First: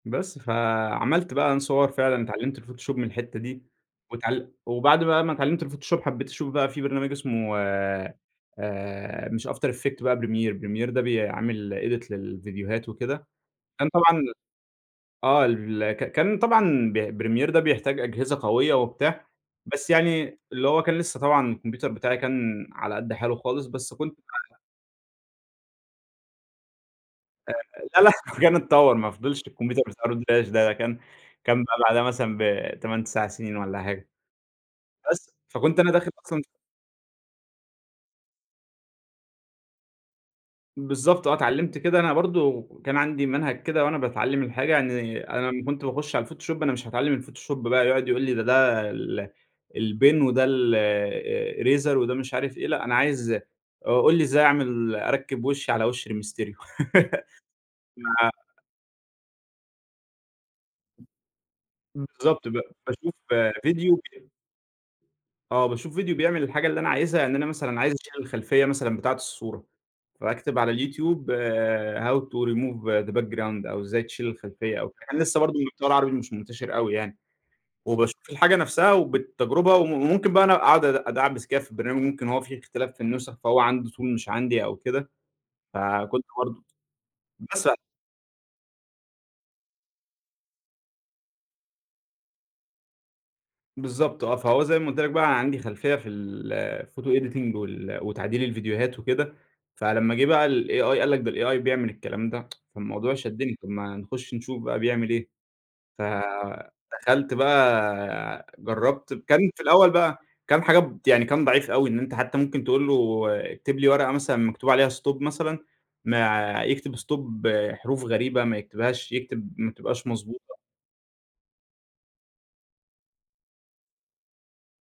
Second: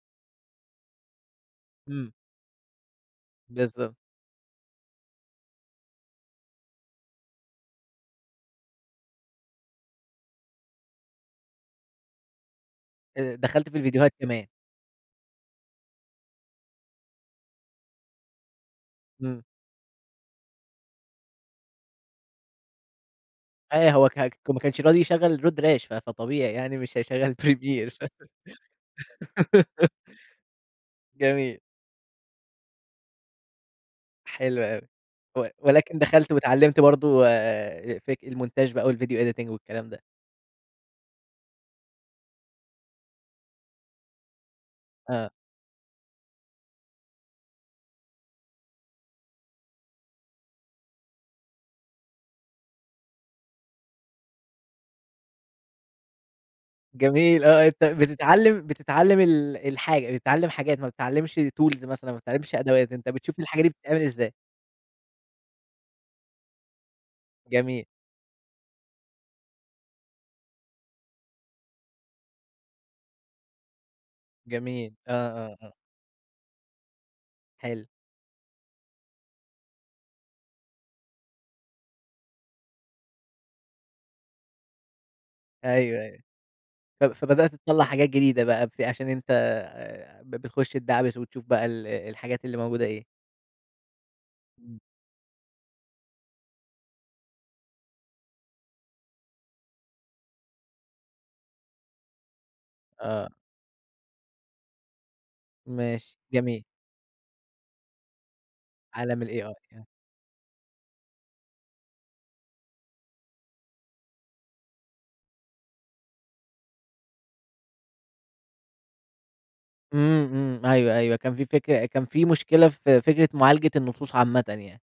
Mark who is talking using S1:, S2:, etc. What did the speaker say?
S1: بس فعملت بقى أنا صور
S2: إمم.
S1: فعلًا، اتعلمت الفوتوشوب من الحتة دي،
S2: بالضبط.
S1: واتعـل وبعد بقى ما اتعلمت الفوتوشوب، حبّيت أشوف بقى في برنامج اسمه آآ، مش after effect بقى premier ،premier ده بيعمل edit للفيديوهات وكده،
S2: آآ، دخلت في
S1: فأنا
S2: الفيديوهات
S1: طبعًا
S2: كمان.
S1: آه، ال ك كان طبعًا ب premier ده بيحتاج أجهزة قوية وبتاع،
S2: إمم.
S1: بس يعني اللي هو كان لسه طبعًا الكمبيوتر بتاعي كان على قد حاله خالص
S2: أيوه،
S1: بس
S2: هو
S1: كنت ب
S2: كان ما كانش راضي يشغل الرود راش ف فطبيعي يعني مش هيشغل
S1: آآ،
S2: premier.
S1: لأ، لأ، كان اتطور ما فضلش الكمبيوتر بتاع رود داش ده كان
S2: جميل.
S1: كان بقى بعدها مثلًا ب8، 9 سنين والّا حاجة.
S2: حلو أوي،
S1: بس،
S2: و
S1: فكنت أنا
S2: ولكن
S1: داخل
S2: دخلت
S1: أصلًا
S2: واتعلمت برضه آآ، فيك المونتاج بقى والفيديو editing والكلام ده.
S1: بالضبط آه، اتعلمت كده أنا برضه كان عندي منهج كده وأنا باتعلم الحاجة، يعني
S2: آه.
S1: أنا لمّا كنت باخش على الفوتوشوب، أنا مش هاتعلم الفوتوشوب بقى يقعد يقول لي ده ده ال البِن وده الرِيزر وده مش عارف إيه، لأ، أنا عايز أ قُل لي إزاي أعمل أركب وشي على وش ري مستريو
S2: جميل، آه، أنت
S1: ف
S2: بتتعلم بتتعلم ال الحاجة بتتعلم حاجات، ما بتتعلمش tools مثلًا ما
S1: بالضبط، ب
S2: بتتعلمش أدوات أنت
S1: باشوف
S2: بتشوف الحاجة دي
S1: فيديو
S2: بتتعمل
S1: وك
S2: إزاي.
S1: آه، باشوف فيديو بيعمل الحاجة اللي أنا عايزها، يعني أنا مثلًا
S2: جميل.
S1: عايز اشيل الخلفية مثلًا بتاعة الصورة، فأكتب على اليوتيوب، how to remove the background أو إزاي تشيل الخلفية أو
S2: جميل، آه،
S1: كان لسه
S2: آه،
S1: برضه
S2: آه.
S1: المحتوى العربي مش منتشر أوي يعني.
S2: حلو.
S1: وباشوف الحاجة نفسها، وبالتجربة و وممكن بقى أنا اقعد اد ادعبس كده في البرنامج ممكن هو في اختلاف في النسخ، فهو عنده tool مش عندي أو كده،
S2: أيوه، أيو،
S1: فكنت برضه
S2: ه ط فبدأت
S1: مثلًا.
S2: تطّلع حاجات جديدة بقى، عشان أنت بتخش تدعبس وتشوف بقى ال الحاجات اللي موجودة إيه.
S1: بالضبط آه، فهو زي
S2: إمم.
S1: ما قُلت لك بقى أنا عندي خلفية في الphoto editing وال وتعديل الفيديوهات وكده، فلمّا جه بقى الAI قال لك ده الAI بيعمل الكلام ده، فالموضوع
S2: آه.
S1: شدني. طب، ما نخش نشوف بقى بيعمل إيه،
S2: ماشي، جميل.
S1: فدخلت بقى جربت
S2: عالم
S1: ب كان في
S2: الAI.
S1: الأول بقى كان حاجات يعني كان ضعيف أوي، إن أنت حتى ممكن تقول له اكتب لي ورقة مثلًا مكتوب عليها stop مثلًا، ما يكتب stop حروف غريبة، ما يكتبهاش يكتب ما تبقاش
S2: إمم،
S1: مضبوطة.
S2: إمم. أيوه، أيوه، كان في فكرة كان في مشكلة في فكرة معالجة النصوص عامةً يعني.